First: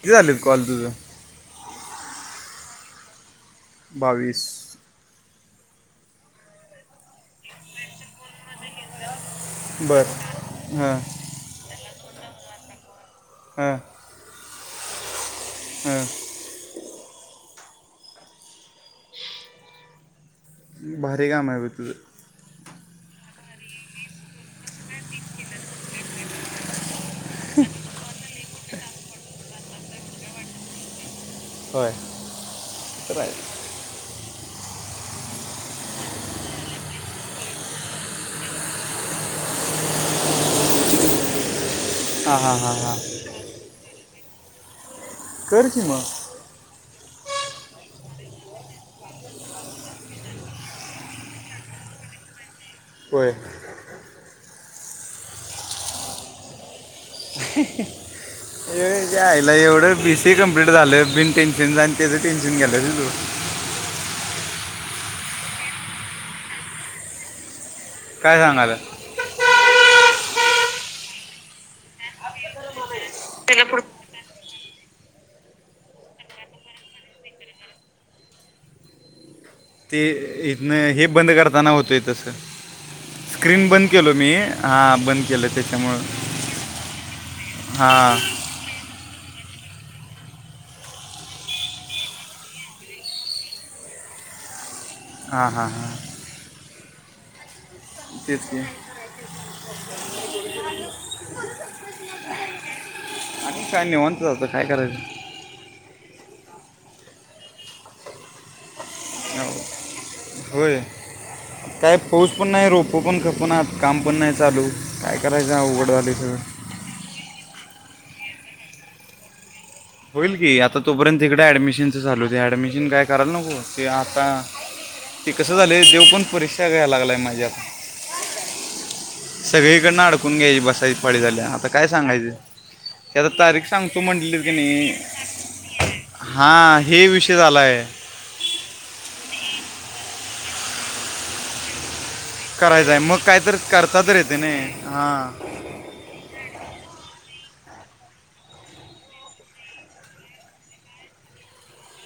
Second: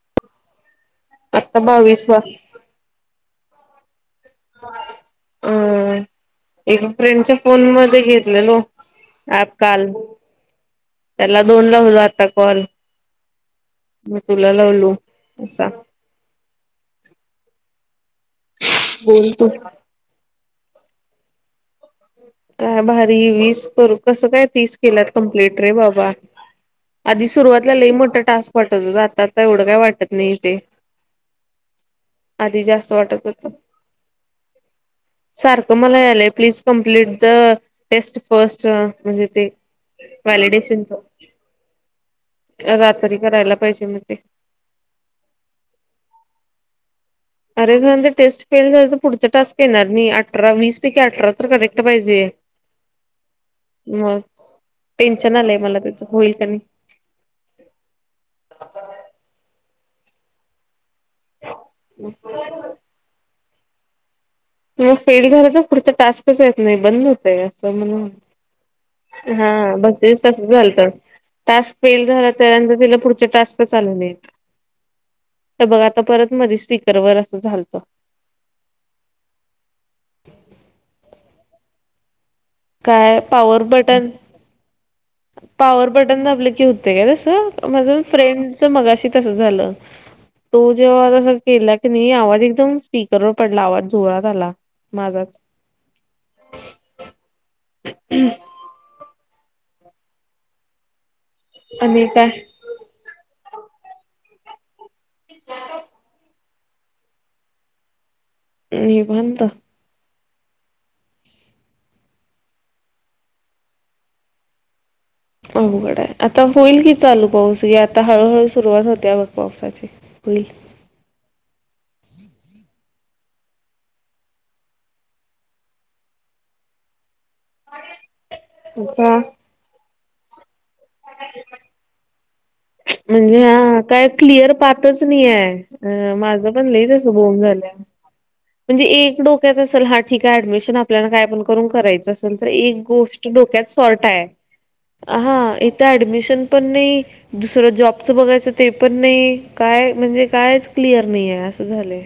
किती झालेत कॉल तुझं- तबा विशवा [inaudible] बावीस- अ एका फ्रेंडच्या फोन मध्ये घेतलेलो आप काल बर हां त्याला दोन लावल आता कॉल. ह. मी तुला लावलो असा. बोलतो. भारी काम आहे बग तुझं काय भारी वीस करू कसं काय तीस केलात कंप्लीट रे बाबा. आधी सुरुवातला लयी मोठा टास्क वाटत होत आता- आता एवढं काय वाटत नाही ते होय आधी जास्त वाटत होतं सारखं मला यालय प्लीज कंप्लीट टेस्ट फस्ट म्हणजे ते वॅलिडेशनच हां हां हां हां रात्री करायला पाहिजे मग ते कर की म अरे खर म्हणजे टेस्ट फेल झाले तर पुढचा टास्क येणार नाइ अठरा वीस पैकी अठरा तर करेक्ट पाहिजे. होय मग टेन्शन आलंय मला त्याच होईल का नाही. ह आईला एवढं बीसीए कमप्लीट झालं बीन टेन्शनच नं त्याचं टेन्शन घ्यालीस व्हय तू. मग फेल झालं तर पुढच टास्कच येत नाही बंद होतय. चल काय सांगायला म्ह हा बघ तेच तसच झालत टास्क फेल झाल तर अनं ती बोली त्यानंतर तिला पुढचे टास्कच आले नाइत तर बघ आता परत मधी स्पीकरवर असं झालतं. ते इथन हे बंद करताना होतय ते तसं काय पॉवर स्क्रीन बंद बटन केलो मी हा पॉवर बटन दाबले की होते काय तस माझ हां फ्रेंडच मगाशी तस झालं. तो जेव्हा अस केला की नाही आवाज एकदम स्पीकरवर पडला आवाज जोरात आला माझाच हा हा हा. तेच की. अनिता आणि काय निवांत जातं काय करायचं [unintelligible] निवांत. हो- होय काय पाऊस पण नाही रोपो पण खपूनत काम पण नाही चालू काय करायचं अवघड झाले आहे सगळं आता होईल कि चालू पाऊस या आता हळूहळू सुरुवात होतेया बघ पावसाची होईल की आता तोपर्यंत इकड ऍडमिशनच चालू होतय ऍडमिशन काय करायला नको ते आता ती कसं झालय देव पण परीक्षा घ्याय लागलाय माझी का सगळीकडन अडकून घ्यायची बस पाळी झाल्याय आता काय सांगायचे म्हणजे हा काय क्लि अर पहातच नाही आहे अ माझं पण हां लेई हे तस विषय बोन झाला झालं. आहे म्हणजे एक डोक्यात असल हा ठीक आहे ऍडमिशन आपल्याला काय पण करून करायचंच. एक करायचा आहे मग गोष्ट काय तर डोक्यात करता सॉर्ट तर आहे येते नाही हां हा इथं ऍडमिसशन पण नाही दुस जॉबचं बघायचं ते पण नाही काय म्हणजे कायच क्लिअर नाही आहे असं झालंय.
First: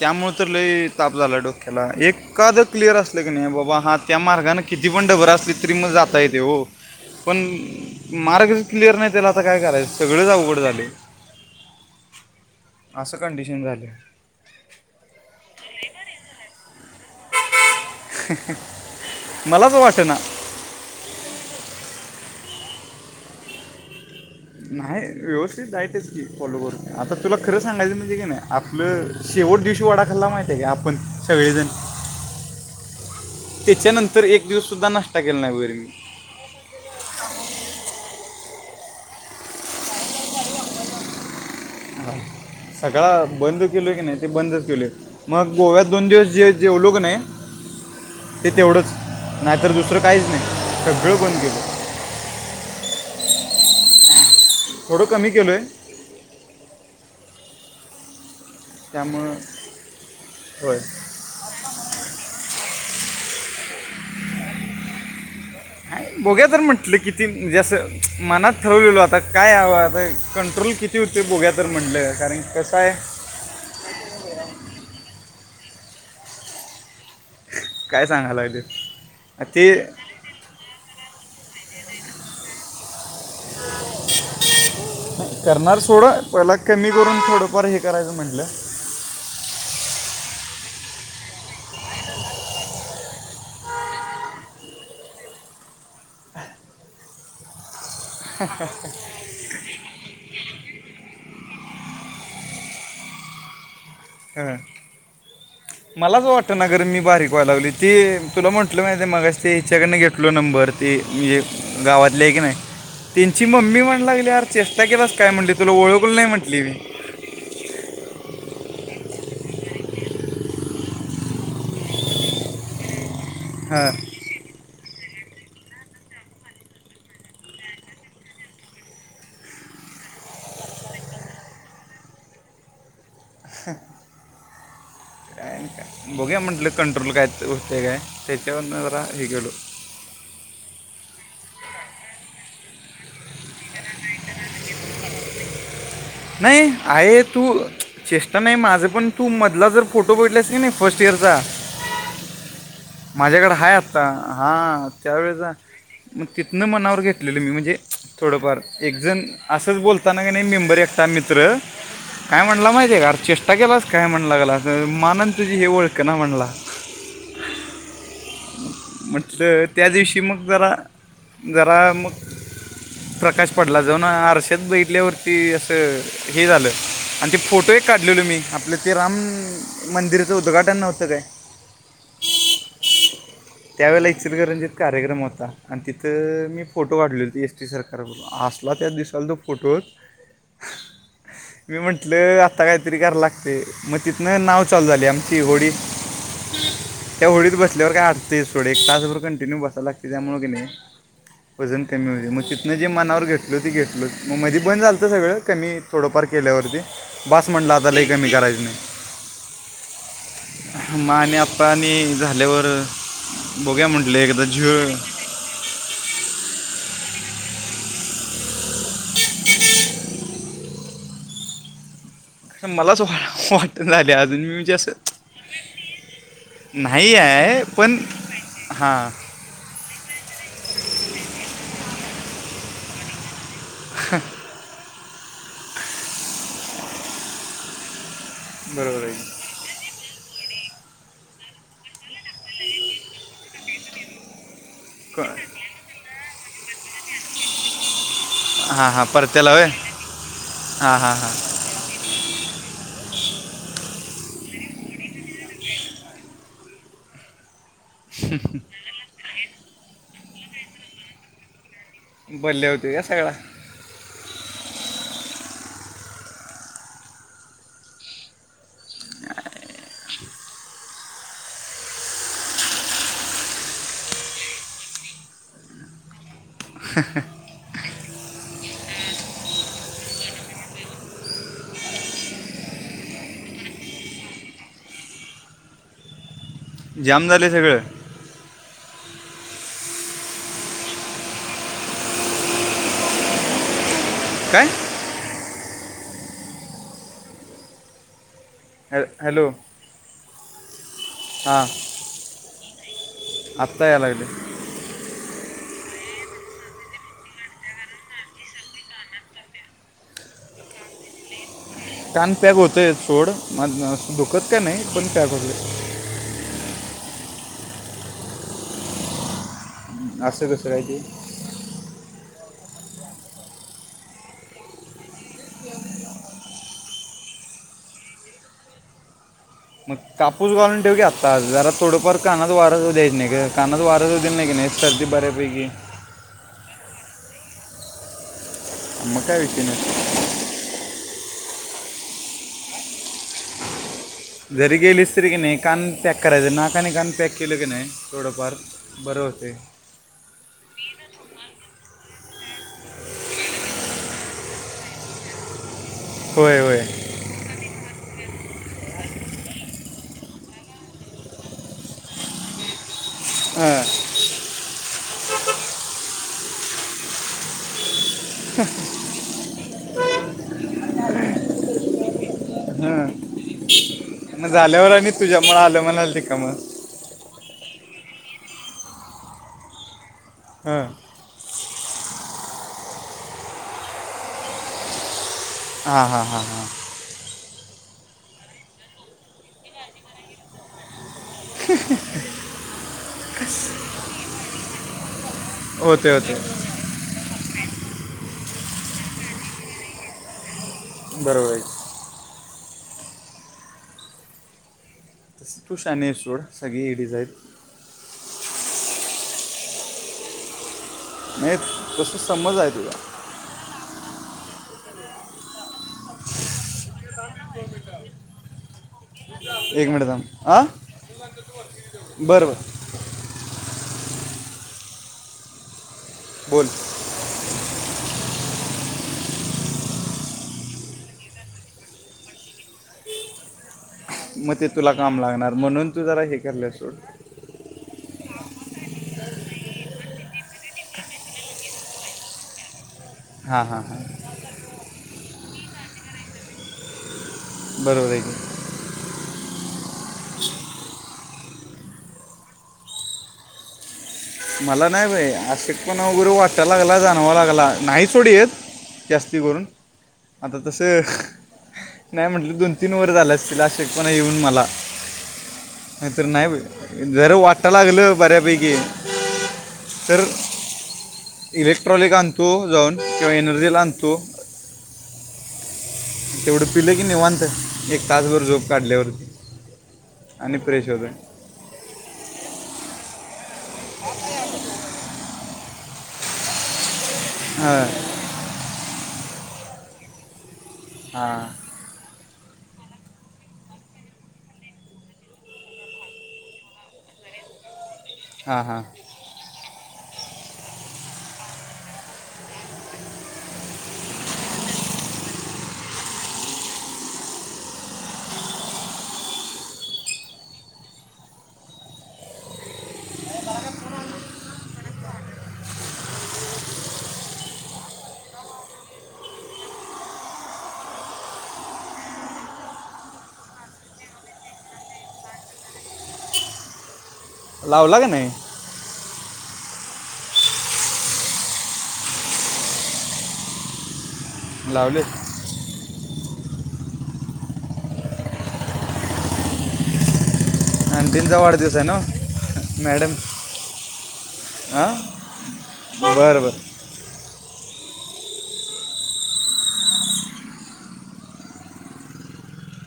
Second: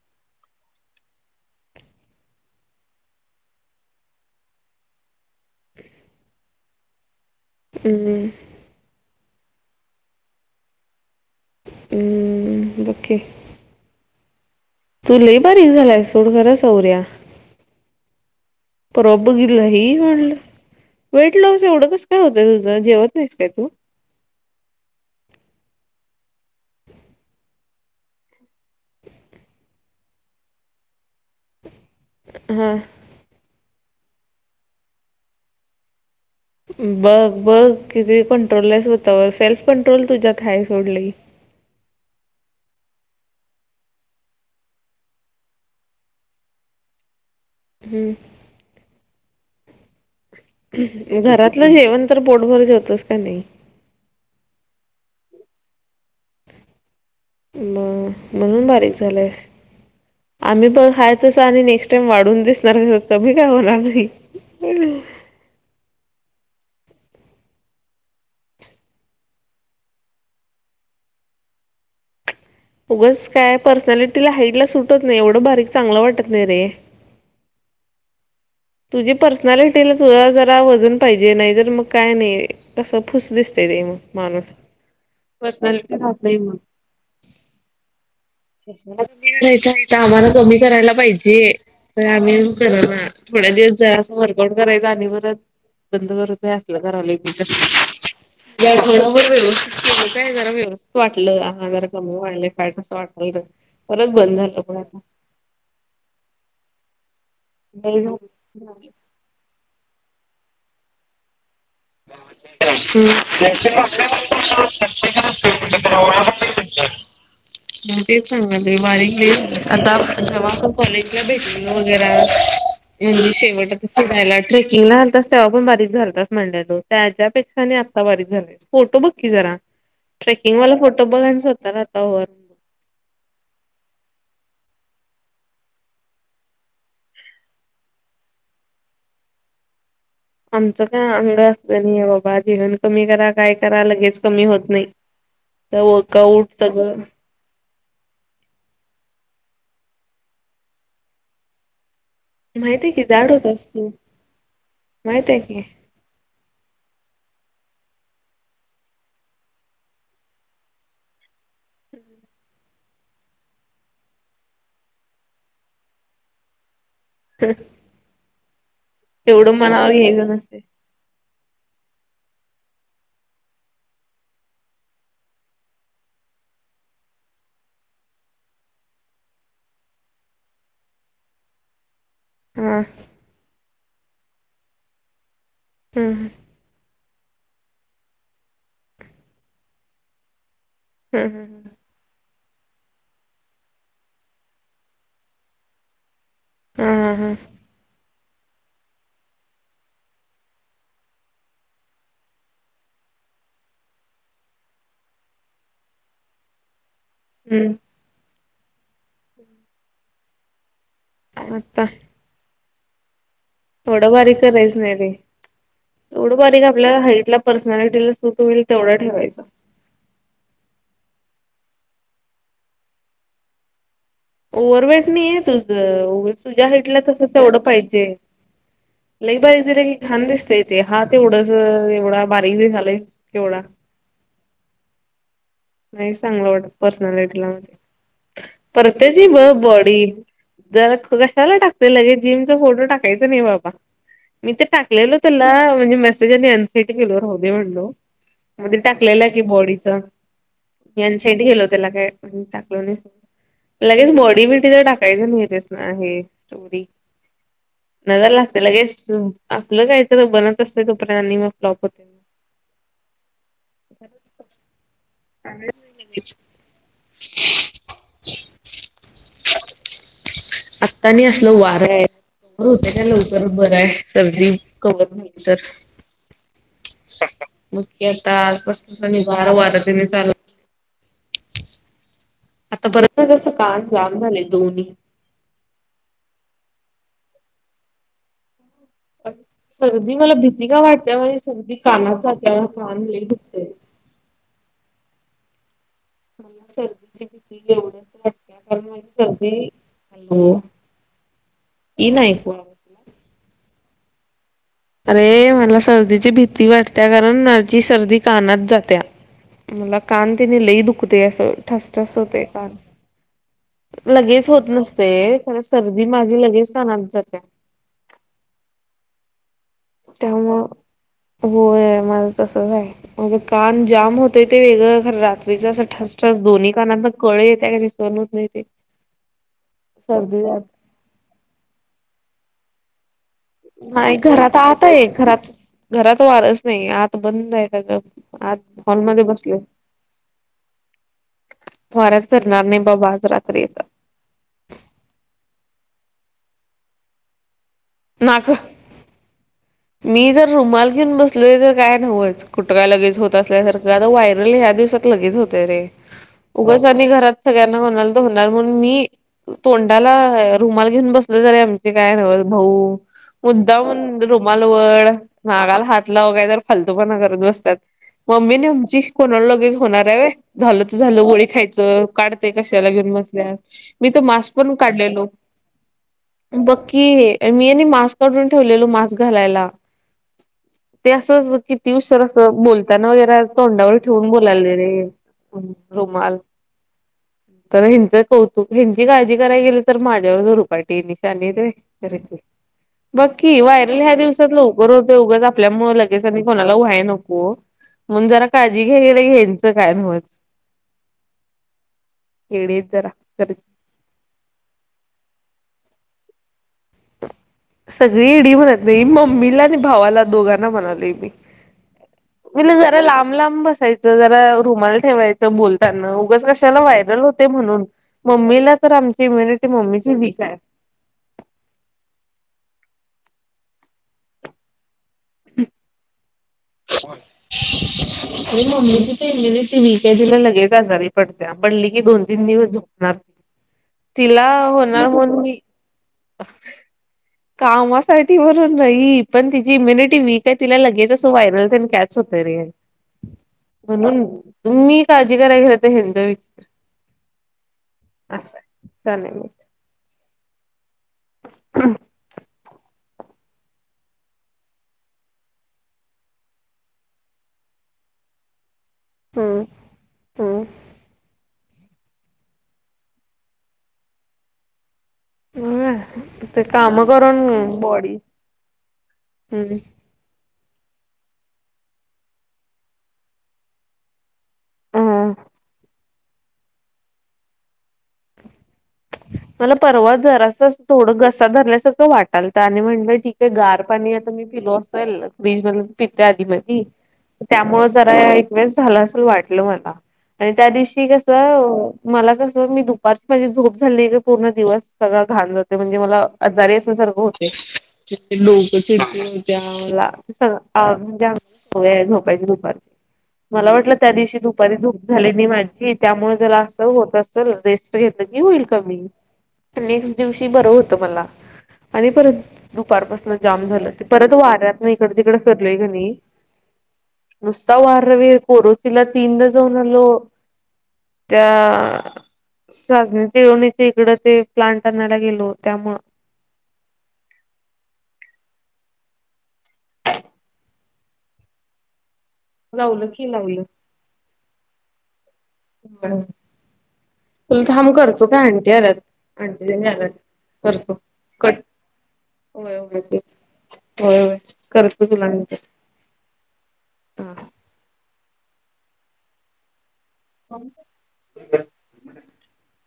त्यामुळे तर लय ताप झाला डोक्याला एखादं क्लिअर असले की नाही बाबा हा त्या मार्गाने किती पण डबर असली तरी मग जाता येते हो. पण हं, मार्ग क्लिअर नाही त्याला आता काय करायचं सगळेच अवगड झालये. हं, बघ की. असं कंडिशन झालंय. तू लई बारीक झालाय सोड खरं सौर्या. परवा बगीतला मलाच हे वाटेना म्हटलं वेटलॉस एवढं कस? काय होतंय तुझ जेवत नाहीस काय तू? नाही व्यवस्थित डायटच की फॉलो करतो आता तुला खरं सांगायचं म्हणजे की नाही आपलं शे एवढ दिवशी वडाखाल्ला माहितय आहे का आपण सगळेजण हा. त्याच्यानंतर एक दिवस सुद्धा नाष्टता केला नाही वर मी बघ बघ किती कंट्रोलय स्वतावर सेल्फ कंट्रोल तुझ्यात हाय सोडली. [inaudible] आ. सकाळ बंद केलो की नाही ते बंदच केलय मग गोव्यात दोन दिवस जे जेवलो की नाही हं, ते तेवढंच नाहीतर दुसरं काहीच नाही सगळं बंद घरातलं केलं जेवण तर पोटभर जेवतोस का नाही. थोडं कमी केलोय. म. म्हणून बारीक त्यामुळं झालेयस आम्ही होय बघ आहेतस आणि नेक्स्ट टाइम वाढून दिस तर कमी काय होणार नाही. बोघुया तर म्हंटलं किती म्हणजे असं मनात ठरवलेल आता काय हवं आता कंट्रोल किती तू ते बोघ्या तर म्हटलंय कारण कसं आहे उगच काय पर्सनॅलिटीला हाईट ला सुटत नाही एवढं बारीक चांगलं वाटत नाही रे. काय सांगालाय. तुझी पर्सनलिटीला तुझ जरा वजन पाहिजे नाही तर मग काय नाही अस पुस दिसते ते मानुस. करणार थोडं पहिला कमी करून थोडंफार हे करायचं म्हंटलं. कमी करायच आहे तर आम्हाला कमी करायला पाहिजे तर आम्ही कर ना. थोड्या दिवस झा अस वर्कआउट करायच आणि परत बंद करतय असलं करायला की. या आठवदभर व्यवस्थित केलं काय जरा व्यवस्थित वाटलं. आ जरा कमी व्हायलय फॅट मस्त वाटायलय. ह मलाच वाटत ना गर मी बारीक लावली ती तुला म्हटलं माहितीेये मगाशी ते हिच्याकडून घेतलो नंबर ती हे गावातले आहे की नाही. [inaudible] म त्यांची मम्मी म्हणायला लागली यार चेष्टा केलास काय म्हटली तुला ओळखलं नाही म्हटली मी तेच सागालंय बारी आता जेव्हा आपण कॉलेजला भेटलो वगैर म्हणजे हां शेवटायला ट्रेकिंगला आलतास तेव्हा पण बारीक झालत म्हणल. त्याच्यापेक्षा आणि आता बारीक झाले फोटो बग क्की जरा. ट्रेकिंग वाला फोटो बघायचा होता ना तंवर. ह. बघ्या म्हंटलं कंट्रोल काय होते काय त्याच्यावरून जरा हे गेलो. [inaudible] आमचं का अंग [unintelligible] बाबा जेवण कमी करा काय करा लगेच कमी होत नाही त्या वर्कआउट नाही सगळं आहे तू चेष्टा नाही माझं पण तू मधला जर फोटो बघितलास की नाही फर्स्ट इयरचा माहिती माझ्याकडे हाए आता हा माहित आहे त्यावेळेला की मग तिथनं मनावर घेतलेलं मी. हे थोडंफार एकजण असंच बोलताना क नई मेंबर एकटा मित्र काय म्हणला माहितीे का चेष्टा केलास काय [unintelligible] [unintelligible] तेवढं म्हटलं त्या मनावर दिवशी घ्यायचं मग नसते जरा जरा मग प्रकाश पडला जाऊन आरश्यात बघितल्यावरती हे झालं आणि ते फोटो ही काढलेले मी आपलं ते राम मंदिराचं उद्घाटन न नव्हतं काय. हम. त्यावेळेला इचलकरंजित कार्यक्रम होता आणि हम्म तिथं मी फोटो टो काढले होते एस टी सरकार [unintelligible] असला त्या दिसाल त्या फोटोत हम्म हम्म मी म्हंटलं आ ता काहीतरी कराला लागतय, मग तिथनं नाव चालू झाली आमची होडी [unintelligible] त्या होडीत बसल्यावर काय अडकतेस, थोडे एक तासभर कंटिन्यू बसाला लागते त्यामुळे की नाही वजन कमी होते, मग तिथनं जे मनावर घेतलो ते घेतलो मग मध्ये बंद झालंत सगळं कमी थोडंफार केल्यावरती बास हम्म म्हटलं आता लइ कमी करायच मा आणि आप्पा आणि झाल्यावर बघूया एवढं म्हटलं बारीक एकदा करायचं नाही झिळ रे एवढं बारीक आपल्याला हाईट ला पर्सनलिटीला सुट होईल तेवढा ठेवायच. [unintelligible] म्हणजे असं ओव्हरवेट नाहीये तुझ ओव तुझा हाईटला नाही तस तेवढं आहे पण पाहिजे. हां लई बारीक झालं की घाण दिसतय तेे हात एवढंसं एवढा बारीक बी झालंय केवढा ह [unintelligible] नाही चांगलं वाटत, पर्सनलिटीला बरोबर परत्याची आहे बघ बॉडी. जरा कशाला टाकलेल हे जिमचा फोटो टाकायचा नाही, बाबा मी तर टाकलेल तुला क- म्हणजे मेसेज येणा [unintelligible] म्हणलो म ते हां हां टाकलेल की परत्याला होय बॉडीच. [unintelligible] हां हां हां [unintelligible] नजर लागते लगेच आपलं काही तर बनत असतय, तोपर्यंत आणि मग फ्लॉप होते बल्ल्या होतय काय सगळा. [unintelligible] [unintelligible] आत्तानी असलं वारं आहे. हो [unintelligible] लवकर बर आहे सर्दी कवर नाही तर [unintelligible] [unintelligible] [unintelligible] जाम झालय सगळ. [unintelligible] सर्दी मला भीती का वाटते माझी सर्दी कानात जाते त्यामुळं कान लई दुखतय. काय? मला सर्दीची भीती हॅ- एवढ्याच हॅलो हां [unintelligible] येईना ऐकू. आता याय लागलाय. अरे मला सर्दीची भीती वाटतेय, कारण माझी सर्दी कानात जात्या. मला कान तेन लय दुखतय अस ठसठस कान होतय पॅक होतंय सोड मग कानात असं लगेच दुखत का होत नाही पण पॅक नसतय, कारण होतंय सर्दी माझी लगेच [inaudible] असं त्यामुळ कसं काय ते होय माझ तसच आहे. माझं कान जाम होतंय ते वेगळ खरं रात्रीच असं ठस ठस दोन्ही कानांना कळ येत- सहण होत नाही ते. मग सर्दी कापूस झाली. घालून ठेव घी आत्ता जरा थोडंफार कानात वार जाऊ द्यायच नाही ग. नाही घरात आत आहे, घरात- घरात वारच नाही आत बंद आहे सगळ. आत हॉल मध्ये मग काय बसलोय विषय नाही वाऱ्यात फिरणार नाही, बाबा आज. रात्री आता जरी गेलीस तरी की नाही, कान पॅक करायच नाक आणि कान पॅक केलं की नाही थोडंफार नाक बरं होतय. मी जर रुमाल घेऊन बसले तर काय न्हवच कुठे काय लगेच होत असल्यासारखं आता व्हायरल दिवसात लगेच होतय रे. होय होय उगाच आणि घरात सगळ्यांना म्हणाल तर होणार म्हणून मी तोंडाला रूमाल घेऊन बसलोय तर काय भाऊ हां मुद्दामहून रूमाल वड नाकाला हात लाव कायतर फालतू पणा करत बसतात. मम्मी नाही आमची कोणाला लगेच होणार आहे झालं तर झालं गोळी खायचं काढते कशाला हां घेऊन मी तर मग मास्क पण झाल्यावर काढलेलो. [inaudible] मग बघ की मी आणि मास्क काढून ठेवलेलो मास्क घालायला हां ते अस किती उशीर. ताना वगैरे तोंडावर ठेवून बोलालोय रे. हा हा रुमाल हा हा. तर ह्याच कौतुक ह्यांची काळजी कराय गेली तर माझ्यावरच उरपाटी आहेत ये. बघ की ह्या दिवसात लवकर होत उगाच आपल्यामुळे होते लगेच होते कोणाला व्हायला नको म्हणून जरा काळजी घ्यायला ह्याचं काय न्हवच. बरोबर. येडे आहेत जरा खरच. तु शहानी आहेस सोड सगळी येडेच आहेत. सगळी येडी म्हणत नाही मम्मीला आणि भावाला दोघांना म्हणलोय. नाही तसं समज आहे तुझा जरा लांब लांब बसायच जरा रुमाल ठेवायच बोलताना उगाच कशाला व्हायरल होते म्हणून मम्मीला तर आमची इम्युनिटी एक मिनिट मम्मीची थांब वीक आहे. हां [unintelligible] [inaudible] हम्. बोल. हो. मम्मीची इम्युनिटी वीक आहे लगेच आजारी पडते पडली की दोन तीन दिवस झोपणार. तिला मग ते तुला होणार काम म्हणून लागणार मी तू जरा हे करलं सोड कामासाठी वरून नाही पण जी इम्यनिटी वीक आहे तिला लगेच अस व्हायरल कॅच होत रे. हां हां हां म्हणून तुम्ही काळजी कराय गेलाय तर ह्यांच विचार बरोबर आहे की अस चालेल मी हम. मला नाही बाई अशक्तपणा वगैरे वाटायला लागला जाणवा लागला नाही सोडी येत. जास्ती हम्म करून आता तसं. नाही म्हटलं दोन तीन वर झाले असतील अशक्त पणा येऊन मला. हम्म तरं ते काम नाही जर करून वाटायला बॉडी लागलं बऱ्यापैकी. हम्म. तर इलेक्ट्रॉनिक आणतो जाऊन किंवा एनर्जीला आणतो. [inaudible] तेवढं पिलं की निवांत एक तासभर झोप. काढल्यावरती मला परवा आणि जरास फ्रेश थोड होतं घसा धरल्यासारखं वाटालत आणि म्हणलं ठी ते गार पाणी आता मी पिलो असेल फ्रीज मधी पितते आधी मधी. हां त्यामुळे जरा एकावेळेस झाला असल वाटलं मला आणि त्या दिवशी हां कसं मला कसं मी दुपारचं माझी झोप. झा पूर्ण दिवस सगळां घाण जातो म्हणजे मला आजारी असण्यासारखं होते. हां लोक हां चिडचिड होत्या. [inaudible] म्हणजे आमची सवय आहे झोपायची दुपारी. मला वाटलं त्या दिवशी दुपारी झोप झाली नाही माझी त्यामुळे जरा असं होत असलं रेस्ट घेतलं की होईल. नेक्ट दिवशी बरं होत मला आणि परत- दुपारपासन जाम झालं ते परत वाऱ्यात ना इकड तिकडे फिरलोय कि नाही. नुसता वार कोरोचीला तीनदा जाऊन आलो. त्या तिळवनीच्या इकड ते प्लांट आणयला गेलो त्यामु- लावला का नाही. लावलं की लावलं. लावलं. ह तुला थांब करतो का आणंटी आल्यात. आणंटी आलात. करतो आणखीनचा कट वाढदिवस आहे ना होय होय मॅडम तेच. होय होय, हां करतो तुला नंतर बरं बरं हा. [unintelligible]